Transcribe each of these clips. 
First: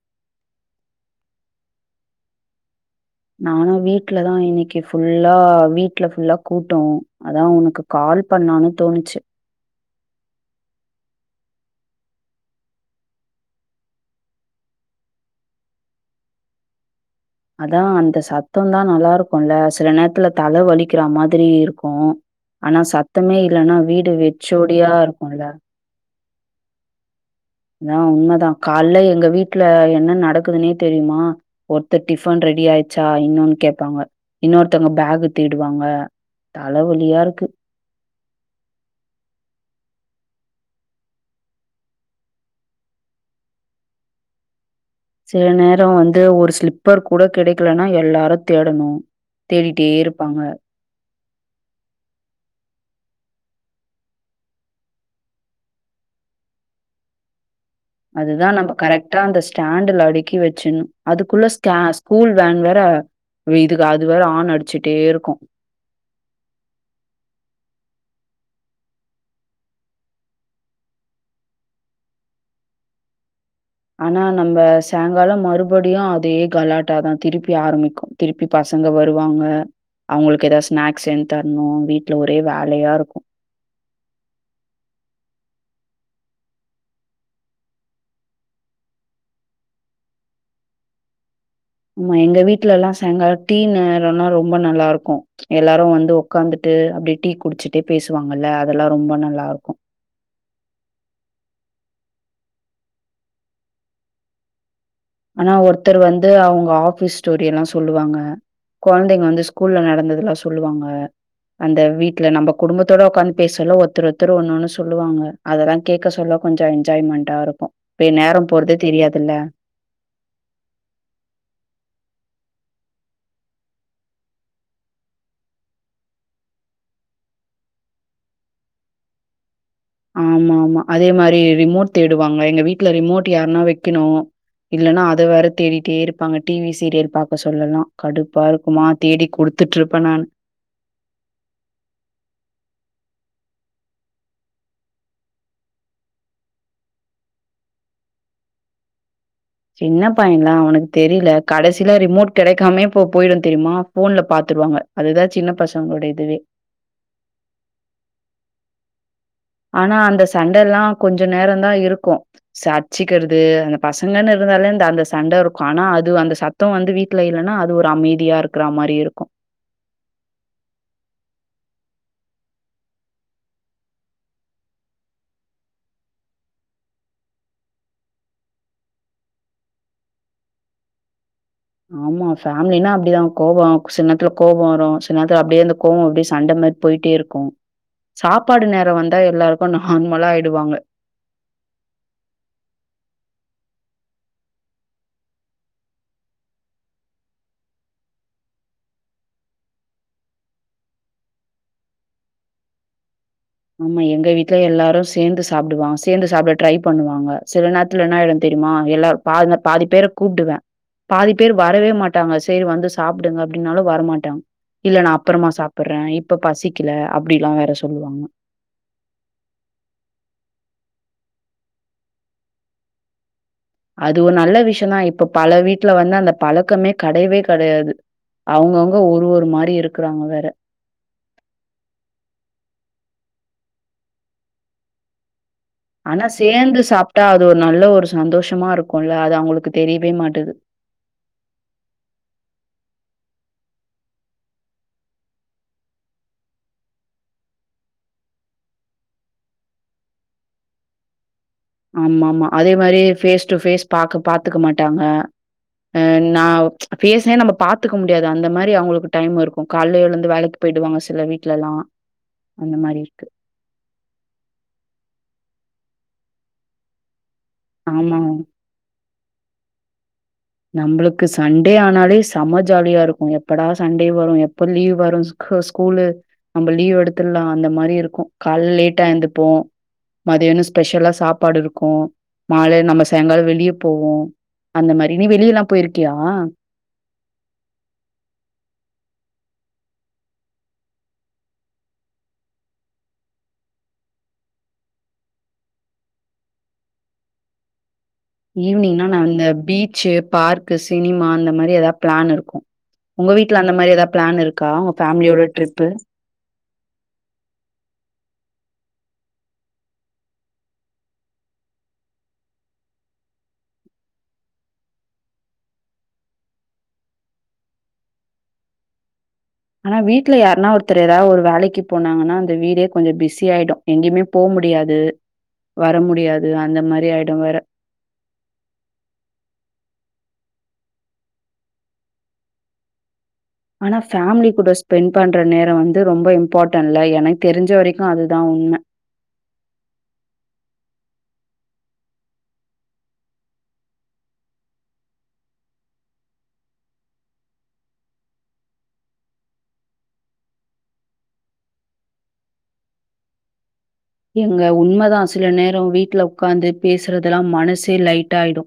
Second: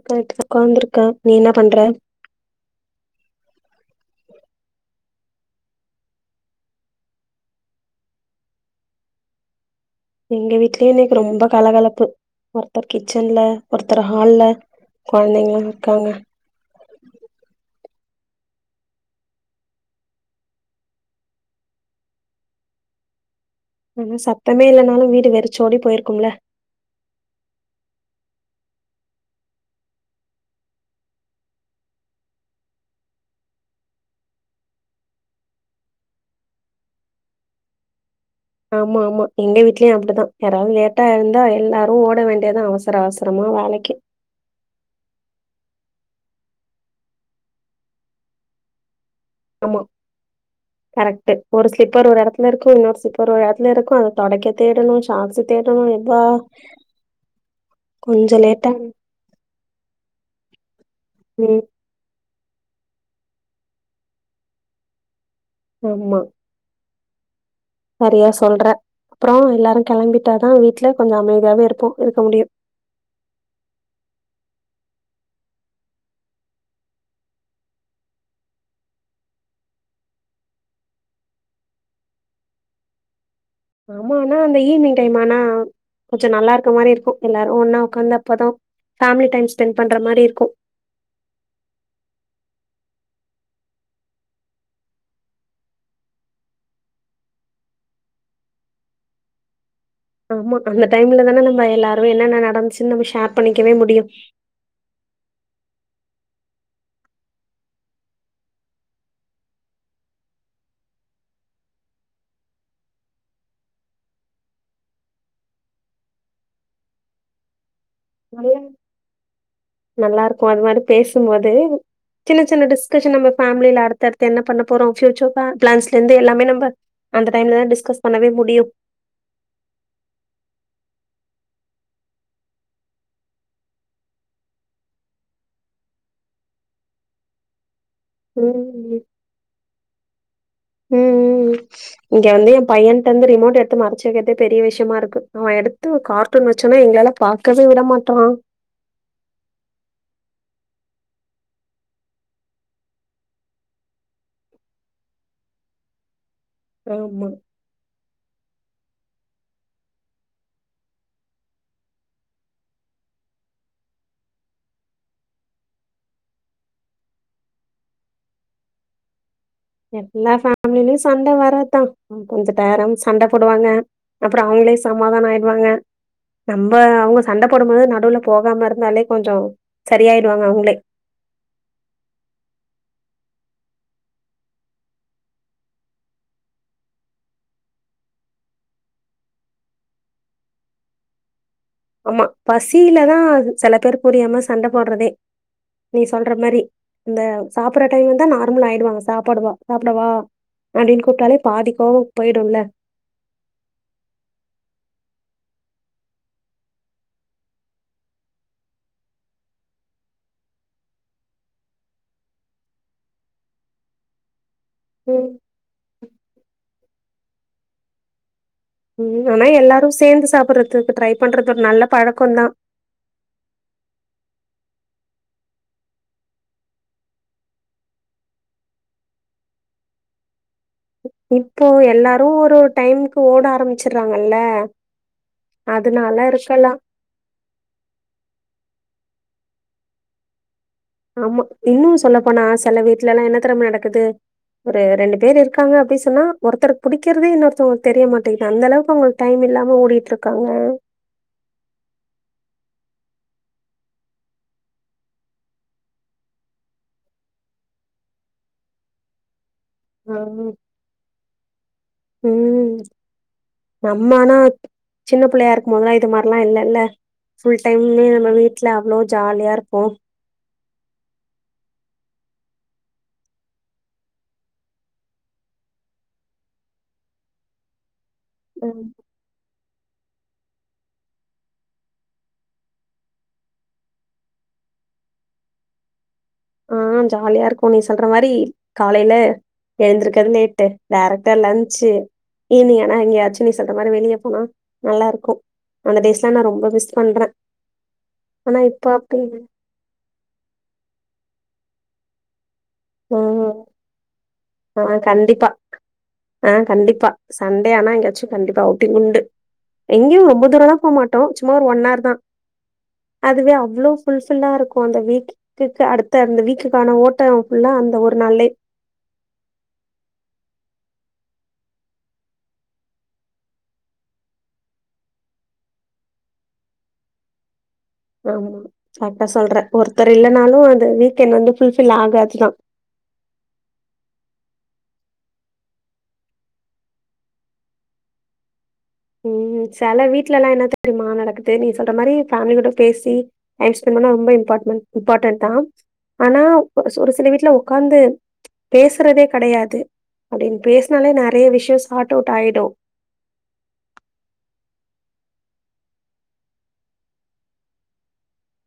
[inaudible] உக்காந்துருக்கே நீ என்ன பண்ற நானு வீட்லதா இன்னிக்கி ஃபுல்லா வீட்ல ஃபுல்லா கூட்டோ அதா உனக்கு கால் பண்ணாலானு தோணுச்சு எங்க வீட்டுலே இன்னைக்கு ரொம்ப கலகலப்பு ஒருத்தர் கிச்சன்ல ஒருத்தர் ஹால்ல கொழந்தைங்களா இருக்காங்க அதா அந்த சத்தோ தா நல்லாருக்குள்ள சில நேரத்துல தல வலிக்கிற மாதிரி இருக்கு அனா சத்தமே இல்லன்னா வீடு வெச்சோடியா இருக்குல்ல டி போயிருக்கும்ல அதா உண்மதா கால்ல எங்க வீட்டுலா என்ன நடக்குதுனே தெரியுமா ஒருத்தர் டிஃபன் ரெடி ஆயிச்சா இன்னொன்னு கேப்பாங்க இன்னொருத்தவங்க பேகு தீடுவாங்க தல வழியா இருக்கு ஆமா ஆமா எங்க வீட்டுலயூ அப்டித்தா யாராவ்து லேட்டா எழுந்தா எல்லாரு ஓட வேண்டியதா அவசர அவசரமா வேலைக்கி சில நேரோ வந்து ஒரு ஸ்லிப்பர் கூட கெடைக்கலனா எல்லாரு தேடணு தேடிட்டே இருப்பாங்க கரெக்ட்டு ஒரு ஸ்லிப்பர் ஒரு எடத்துல இருக்கு இன்னொரு ஸ்லிப்பர் ஒரு எடத்துல இருக்கு அத தொடைக்க தேடணு ஷாக்ஸ் தேடணு இதா அதுதா நம்ப கரெக்ட்டா அந்த ஸ்டாண்டுல அடுக்கி வெச்சிணு அதுக்குள்ள ம் ஸ்கே கூல் வேன் வேற வி இதுக்கு அது வேற ஆன் அடிச்சிட்டே இருக்கு ஆமா நறையா சொல்ற அப்பறோ எல்லாரு கெளம்பீட்டாதா வீட்டுல கொஞ்சோ அமைதியாவே இருப்போ இருக்க முடியு அனா நம்ப சாய்ங்காலோ மறுபடியு அதே கலாட்டாதா திருப்பி ஆரம்மிக்கு திருப்பி பசங்க வருவாங்க அவங்களுக்கு எதாவ் ஸ்நாக்ஸ் சென் தர்ணு வீட்ல ஒரே வேலையா இருக்கு ஆமா அனா அந்த ஈவ்னிங் டைம் ஆனா கொஞ்சோ நல்லா இருக்க மாரி இருக்கு எல்லாரு ஒன்னா ஒக்காந்தப்பதா ஃபேமிலி டைம் ஸ்பெண்ட் பண்ற மாரி இருக்கு ஆமா எங்க வீட்லல்லா சாய்ங்கிலோ டீ நேரனா ரொம்ப நல்லா இருக்கு எல்லாரு வந்து உக்காந்துட்டு அப்டியே டீ குடிச்சிட்டே பேசுவாங்கல்ல அதெல்லா ரொம்ப நல்லா இருக்கு ஆமா அந்த டைம்லதான நம்ம எல்லாரு என்னென்ன நடந்ச்சுன்னு நம்ம ஷேர் பண்ணிக்கவே முடியு ஆனா ஒருத்தர் வந்து அவுங்க ஆஃபீஸ் ஸ்டோரி எல்லா சொல்லுவாங்க கொழந்தைங்க வந்து ஸ்கூல்ல நடந்ததெல்லா சொல்லுவாங்க அந்த வீட்ல நம்ப குடும்பத்தோட உக்காந்து பேசொல ஒருத்தர் ஒருத்தர் ஒண்ணொன்னு சொல்லுவாங்க அதெல்லா கேக்க சொல்ல கொஞ்சோ என்ஜாய்மெண்டா இருக்கு இ்ப்பயே நேரம் நல்லா போறதே தெரியாதில்ல நல்லா இருக்குமா அது மாரி பேசும்போது சின்ன சின்ன டிஸ்கஷன் நம்ம ஃபேமில அடுத்தடுத்து என்ன பண்ண போறோ ஃபூயூச்சர் ப்ளா பிளான்ஸ்லந்து எல்லாமே நம்ப அந்த டைம்லதா டிஸ்கஸ் பண்ணவே முடியு ஆமாமா அதே மாரி ரிமோட் தேடுவாங்க எங்க வீட்ல ரிமோட் யார்னா வெக்கணு இல்லனா அத வேற தேடிட்டே இருப்பாங்க டி வி சீரியல் பாக்க சொல்லல்லா கடுப்பா இருக்கு மா ம் தேடி குடுத்துட்டு இருப்ப நானு ம் ம் ம் இங்க வந்து என் பையன்ட்ட வந்து ரிமோட் எடுத்து மறச்சு வெக்கிறதே பெரிய விஷ்யமா இருக்கு அவன் எடுத்து கார் டூன் வெச்சொன்னே எங்களெல்லா பாக்கவே விட மாற்றான் சின்ன பையன்ல்ல அவன்க்கு தெரில கடைசில ரிமோட் கெடைக்காமயே போ போயிடு தெரிமா ஃபோன்ல பாத்துருவாங்க அதுதா சின்ன பசங்ளோட இதுவே ஆமா ஆனா அந்த சண்டல்லா கொஞ்ச நேரந்தா இருக்கு சாக்சிக்கிறது அந்த பசங்கன்னு இருந்தாலே இந்த அந்த சண்ட இருக்கு ஆனா அது அந்த ச த்தம் வந்து வீட்ல இருனா அது ஒரு அமைதியா இருக்ற மாரி இருக்கு எல்லா ஃபேமிலிலயு சண்ட வரதா ம் கொஞ்ச டேரம் சண்ட போடுவாங்க அப்றோ அவுங்களே சமாதான ஆய்டுவாங்க நம்ப அவுங்க சண்ட போடும்போது நடுவுல போகாம இருந்தாலே கொஞ்சொ சரியாய்டுவாங்க அவுங்ளே ஆமா ஃபேமிலினா அப்டிதா கோவோ சில நேத்துல கோபோ வரு சில நேத்துல அப்டியே அந்த கோபம் அப்டியே சண்ட மாரி போய்ட்டே இருக்கு சாப்பாடு நேரோ வந்தா எல்லாருக்கு நார்மலா ஆய்டுவாங்க ஆமா பசிலதா செல பேர் புரியாம சண்ட போடுறதே நீ சொல்ற மாரி இந்த சாப்பற டைம் வந்தா நார்மலா ஆயிடுவாங்க சாப்டுவா சாப்டவா அப்டின் கூப்ட்டாலே பாதி கோவோ போய்டுல்ல ஆமா எங்க வீட்ல எல்லாரு சேந்து சாப்டுவாங் சேந்து சாப்ட ட்ரை பண்ணுவாங்க சில நேரத்ல என்ன ஆய்டு தெரிமா எல்லாரு பா பாதி பேர கூப்டுவ பாதி பேர் வரவே மாட்டாங்க சரி வந்து சாப்டுங்க அப்டினாலு வரமாட்டாங்க இல்ல நா ம். அப்பறமா சாப்பர்ற இப்ப பசிக்கல அப்டியெல்லா வேற சொல்வாங்க ம் ஆனா எல்லாரு சேந்து சாப்டறதுக்கு ட்ரை பண்றது ஒரு நல்ல பழக்கொந்தா அது ஒரு நல்ல விஷ்யந்தா இப்ப பல வீட்ல வந்து அந்த பழக்கமே கெடையவே கெடையாது அவங்கவுங்க ஒரு ஒரு மாரி இருக்குறாங்க வேற இப்போ எல்லாரு ஒரு ஒரு டைம்க்கு ஓட ஆரம்பிச்சிர்றாங்கல்ல ஆனா சேந்து சாப்ட்டா அது ஒரு நல்ல ஒரு சந்தோஷமா இருக்குல்ல அது அவுங்ளுக்கு தெரியவே மாட்டுது ஆமா இன்னு சொல்லப்போனா செல வீட்லெல்லா என்ன தெரிமா நடக்குது ஒரு ரெண்டு பேர் இருக்காங்க அப்டி சொன்னா ஒருத்தர்க் புடிக்கிறதே இன்னொருத்தவங்களுக்கு தெரிய மாட்டேங்குது அந்த அளவுக்கு அவுங்களுக்கு டைம் இல்லாம ஓடிட்டு இருக்காங்க ஆமாமா அதே மாதிரி ஃபேஸ் டூ ஃபேஸ் பாக்க பாத்துக்க மாட்டாங்க அ நா ஃபேசே நம்ம பாத்துக்க முடியாது அந்த மாரி அவுங்களுக்கு டைம் இருக்கு கால்ல எழுந்து ம் வேலைக்கு போயிடுவாங்க சில வீட்லெல்லா அந்த மாரி இருக்கு நம்மானா சின்ன புள்ளையா இருக்கு போதுலா இது மாரிலா இல்லல ஃபுல் டைம்மே ஆமா. நம்ம வீட்ல அவ்ளோ ஜாலியா இருப்போ நம்பளுக்கு சண்டே ஆனாலே செம ஜாலியா இருக்கு எப்படா சண்டே வரு எப்ப லீவ் வரு ஸ் க ஸ்கூலு நம்ப லீவ் எடுத்துட்லா அந்த மாரி இருக்கு கால் ம் லேட்டா எந்துர்ப்போ மதியானோ ஸ்பெஷலா சாப்பாடு இருக்கு மாலை நம்ம சாயங்கால வெளிய போவோ அந்த மாரி நீ வெளியெல்லா போய்ருக்கியா ஆ ஜாலியா இருக்கு நீ சொல்ற மாரி காலைல எழுந்திருக்கது லேட்டு் டேரக்டா லன்ச்சி ஈவ்னிங் ஆனா எங்கயாச்சு நீ சொல்ற மாரி வெளிய போனா நல்லா இருக்கு அந்த டேஸ்லா நா ரொம்ப மிஸ் பண்ற ஈவ்னிங்னா நா அந்த பீச்சு பார்க்கு சினிமா அந்த மாரி எதா ப்ளான் இருக்கு உங்க ம் வீட்ல அந்த மாரி எதா பிளான் இருக்கா ஆ உ ஃபேமிலியோட கண்டிப்பா. ட்ரிப்பு ஆ கண்டிப்பா சண்டே ஆனா எங்கயாச்சு கண்டிப்பா அவுட்டிங் உண்டு எங்கயு ரொம்ப தூரலா போ மாட்டோ சும்மா ஒரு ஒன் ஹார் தா அதுவே அவ்ளோ ஃபுல் ஃபில்லா இருக்கு அந்த வீக் குக்கு அடுத்த அந்த வீக்குக்கான ஓட்டோ ஃபுல்லா அந்த ஒரு நாள்லே ஆனா வீட்ல யாருனா ஒருத்தரு எதா ஒரு வேலைக்கு போனாங்கனா அந்த வீடே கொஞ்சோ பிஸி ஆய்டு எங்கியுமே போ முடியாது வர முடியாது அந்த மாரி ஆய்டு வேற ஆமா கரட்டா சொல்ற ஒருத்தர் இல்லனாலு அந்த வீக்கெண்ட் வந்து ஃபுல் ஃபில் ஆகாது தா ஆனா ஃபேம்லி கூட ஸ்பெண் பண்ற நேரோ வந்து ரொம்ப இம்பாட்டன்ல எனக் தெரிஞ்ச வரைக்கு அதுதா உண்ம ம் செல வீட்ல லா என்ன தெரிய்மா நடக்குது நீ சொல்ற மாரி ஃபேமிலி கூட பேசி டைம் ஸ்பெண்ட் பண்ணா ரொம்ப இம்பாட்மன்ட் இம்பாட்டன்ட் தா ஆனா ஒரு சு ஒரு சில வீட்ல உக்காந்து பேசுறதே கெடையாது அப்டின் பேசுனாலே நெறைய விஷ்யோ சாட் அவுட் ஆயிடு ஏங்க உண்மதா சில நேரோ வீட்ல உக்காந்து பேசுறதெல்ல மனசே லைட்டா ஆய்டு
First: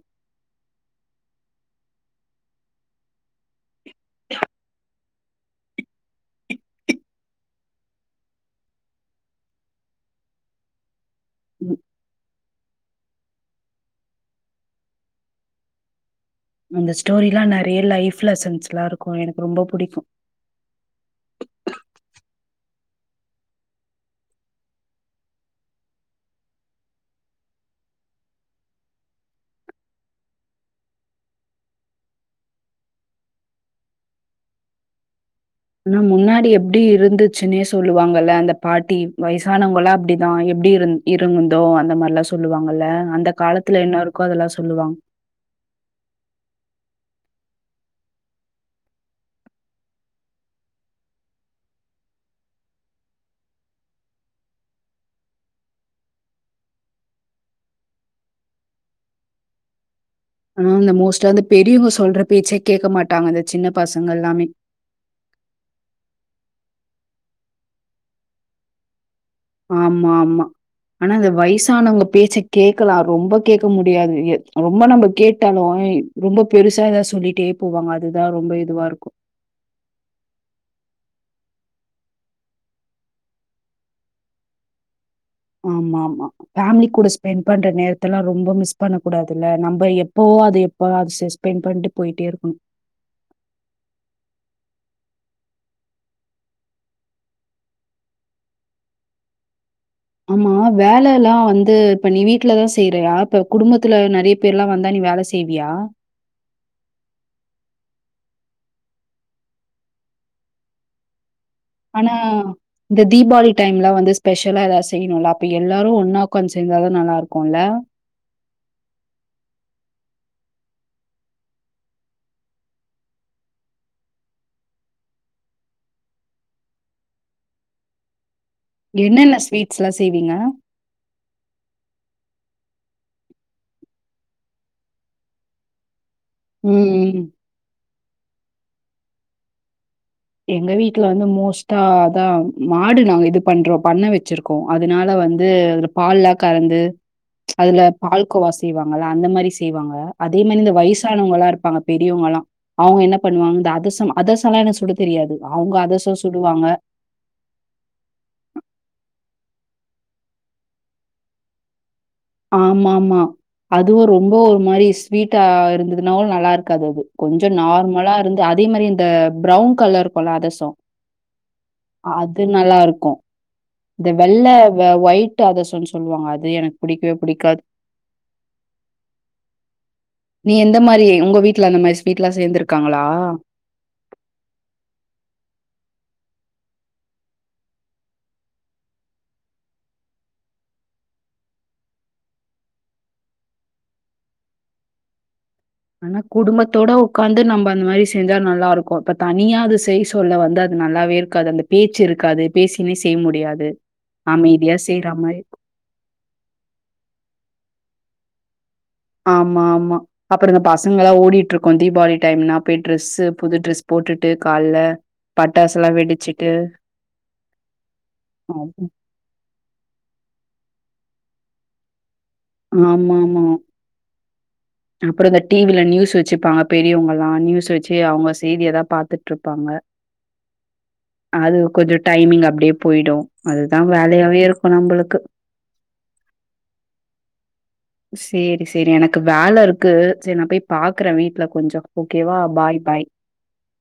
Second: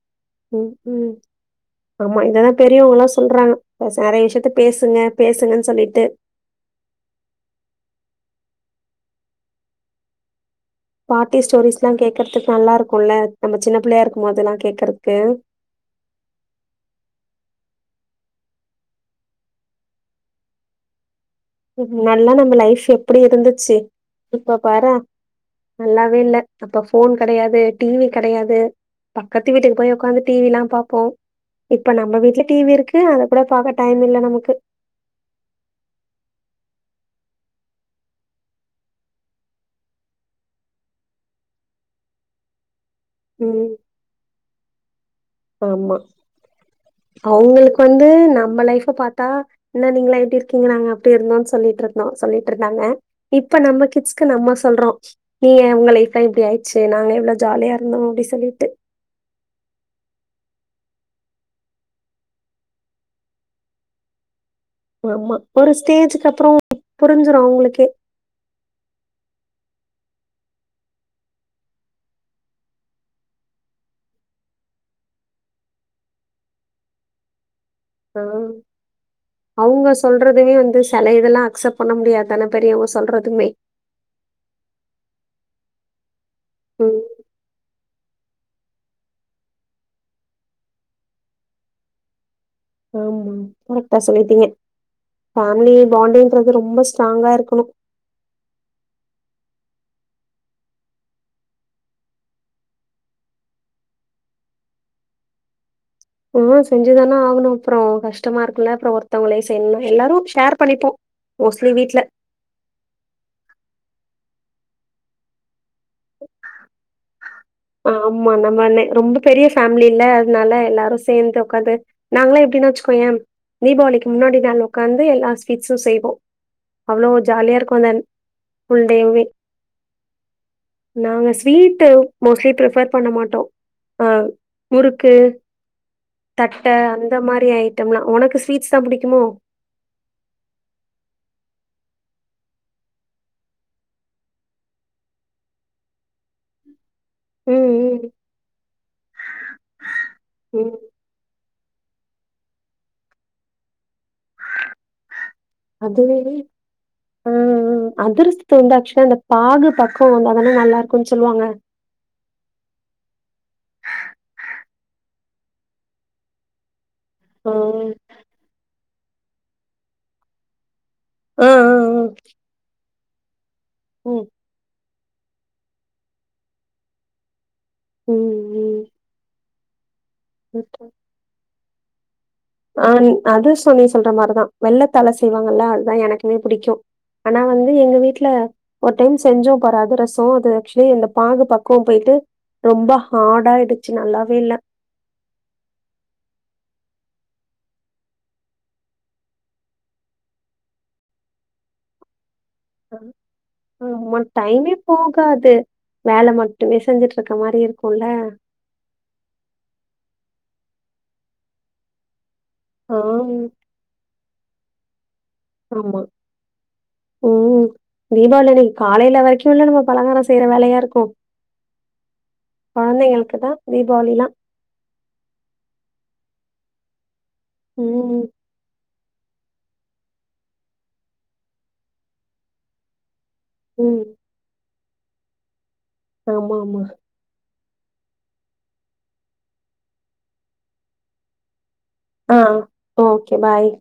ம் ம் ஆமா இத தா பெரியவங்ளா சொல்றாங்க நெறைய விஷியத்த பேசுங்க பேசுங்கன் சொல்லிட்டு பாட்டி ம். ஸ்டோரிஸ்லா கேக்கறதுக் நல்லா இருக்குல்ல நம்ம சின்ன பிள்ளையா இருக்கு போதெல்லா கேக்கறக்கு அந்த ஸ்டோரிலா நெறைய லைப் லெசன்ஸ்லா இருக்கு எனக்கு ரொம்ப புடிக்கு நல்லா நம்ம லைஃப் எப்டி இருந்துச்சி இப்ப பாரே நல்லாவே இல்ல அப்ப ஃபோன் கெடையாது டிவி கெடையாது பக்கத்து வீட்டுக்கு போய் உக்காந்து டிவி லா பாப்போ இப்ப நம்ம வீட்ல டி வி இருக்கு அத கூட பாக்க டைம் இல்ல நமக்கு ஆனா முன்னாடி எப்டி இருந்துச்சுன்னே சொல்லுவாங்கல்ல அந்த பாட்டி வயசானவங்களா அப்டிதா எப்டி இரு இருகுந்தோ அந்த மாரிலா சொல்லுவாங்கல்ல அந்த ம். காலத்துல என்ன இருக்கோ அதெல்லா சொல்லுவாங்க ஆமா அவுங்களுக்கு வந்து நம்ம லைஃப பாத்தா என்ன நீங்களா எப்டி இருக்கீங்க நாங்க அப்டி இருந்தோன் சொல்லிட்ருந்தோ சொல்லிட் இருந்தாங்க இப்ப நம்ம கிட்ஸ்க்கு நம்ம சொல்றோ நீங்க உங்க லைப்லா இப்டி ஆயிடுச்சி நாங்களா எவ்ளோ ஜாலியா இருந்தோ அப்டி சொல்லிட்டு ம் இந்த மோஸ்ட்டா அந்த பெரியவங்க சொல்ற பேச்ச கேக்க மாட்டாங்க இந்த சின்ன பசங்கெல்லாமே ஆமா ஒரு ஸ்டேஜ்க்கு அப்றோ புரிஞ்சிரு அவுங்களுக்கே ஆமா ஆமா ஆனா அந்த வயசானவங்க பேச்ச கேக்கலா ரொம்ப கேக்க முடியாது எ ரொம்ப நம்ம கேட்டாலு ரொம்ப பெருசா எதாது சொல்லிட்டே போவாங்க அதுதா ரொம்ப இதுவா இருக்கு அவுங்க சொல்றதுமே வந்து செல இதெல்லா அக்செப் பண்ண முடியாதான பெரியவுங்க சொல்றதுமே ஆமா ஆமா பேமிலி ம் கூட ஸ்பெண் பண்ற நேரத்தலா ரொம்ப மிஸ் பண்ண கூடாதுல்ல நம்ப எப்போ அது எப்போ அது ஸ்பெண் பண்ணிட்டு போய்ட்டே இருக்கணு ஆமா கரெக்டா சொல்லிட்டீங்க ஃபேமிலி பாண்டுங்குறது ரொம்ப ஸ்ட்ராங்கா இருக்கணு ஆமா வேலலா வந்து இப்ப நீ வீட்லதா செய்றயா இப்ப குடும்பத்துல நெறைய பேர்ல்லா வந்தா நீ வேல செய்வியா ம் செஞ்சுதானே ஆகணு அப்றொ கஷ்டமா இருக்குல அப்புற ஒருத்தவங்களே செய்யணுனா எல்லாரும் ஷேர் பண்ணிப்போ மோஸ்ட்லி வீட் ஆனா இந்த தீபாளி டைம்லா வந்து ஸ்பெஷலா எதாவது செய்யணுல்ல அப்ப எல்லாரு ஒன்னா ஒக்காந்து செஞ்சாதா நல்லா இருக்கு இல்ல ஆமா நம்ம ரொம்ப பெரிய ஃபேமிலி இல்ல அதனால எல்லாரும் சேந்து உக்காந்து நாங்கலா எப்டின்னு வச்சுக்கோய தீபாவளிக்கு முன்னாடி நாள் உக்காந்து எல்லா ஸ்வீட்ஸும் செய்வோ அவ்ளோ ஜாலியா இருக்கும்ந்தன் என்னென்ன ஸ்வீட்ஸ்லா செய்வீங்க நாங்க ஸ்வீட்டு மோஸ்ட்லி ப்ரிப்பேர் பண்ண மாட்டோ ஆ முறுக்கு தட்ட அந்த ம். மாரி ஐட்டம்லா உனக்கு ஸ்வீட்ஸ் தா புடிக்குமோ எங்க வீட்ல வந்து மோஸ்ட்டா அதா மாடு நாங்க இது பண்றோ பண்ண வச்சிருக்கோ ம் அதுனால வந்து அதுல பால்லா கறந்து ம் அதுல ம் பால்கோவா செய்வாங்கல அந்த மாரி செய்வாங்க அதே மாரி இந்த ம் வயசானவங்கல்லா இருப்பாங்க பெரியவுங்கல்லா அவுங்க என்ன பண்ணுவாங்க அந்த அதுசம் அதுசம்லா எனக்கு சுட தெரியாது அவங்க அதிரசம் அதுவேற சுடுவாங்க. ம் ம் அதிர்சத்துக்கு வந்து ஆக்சுவலா அந்த பாகு பக்குவம் வந்தா தானே நல்லா இருக்குன்னு சொல்லுவாங்க ஆமா ஆமா அதுவு ரொம்ப ஒரு மாரி ஸ்வீட்டா இருந்ததுனா நல்லா இருக்காது அது கொஞ்ச ஆ நார்மலா இருந்து அதே மாரி இந்த ப்ரௌன் கலர் இருக்குல்ல அதசம் ஆ ஆ ஆ அது நல்லாருக்கு இந்த ம் வெள்ள இந்த ஒயிட் அதுசம்னு சொல்லுவாங்க அது எனக்கு புடிக்கவே புடிக்காது ம் ம் நீ எந்த மாரி உங்க வீட்ல அந்த மாரி ஸ்வீட்லா சேந்துருக் ஆ நீ அதுசொ நீ சொல்ற மாரிதா வெள்ளத்தால செய்வாங்கல்ல அதுதா எனக்குமே பிடிக்கு ஆனா வந்து எங்க வீட்ல ஒரு டைம் செஞ்சோம் பாரு அதுரசம் அது ஆக்சுவலி அந்த பாகு பக்குவம் போயிட்டு ரொம்ப ஹார்ட்டா ஆயிடுச்சு நல்லாவே இல்ல ஆனா குடும்பத்தோட உக்காந்து நம்ம அந்த மாரி செஞ்சா நல்லா இருக்கும் இப்ப தனியா அது செய் சொல்ல வந்து அது நல்லாவே இரு காது அந்த பேச்சு இருக்காது பேசினே செய்ய முடியாது ஆமா டைமே அமைதியா போகாது செய்றமாரியிருக்கு வேல மட்டுமே செஞ்சுட்ருக்க மாரி இருக்குல்ல ஆமா ஆமா அப்புற இந்த பசங்கலா ஓடிட்டு இருக்கும் தீபாளி டைம்னா போய் ஆ ட்ரெஸ்சு புது ட்ரெஸ் போட்டுட்டு கால்ல பட்டாசுலாம் ஆமா வெடிச்சுட்டு ம் தீபாவளி அன்னைக்கு காலையில வரைக்கி சொல்லனுமா பலகார செய்யற வேலையா இருக்கோ ஆமா ஆமா தான் தீபாவளிலாம். அப்பற இந்த டி வில நியூஸ் வச்சுப்பாங்க பெரியவங்கல்லாம் நியூஸ் வச்சு ம். அவங்க ஸ் செய்தியதா பாத்துட்டு இருப்பாங்க அது கொஞ்சம் டைமிங் அப்டியே போய்டு அதுதா ம். வேலயாவே இருக்கும் நம்மளுக்கு ஆமா ஆமா சேரி சேரி எனக்கு வேல இருக்கு சரி நா போய் பாக்குறே வீட்ல கொஞ்சம் ஆ ஓகேவா? Bye, bye. ஓகே பாய்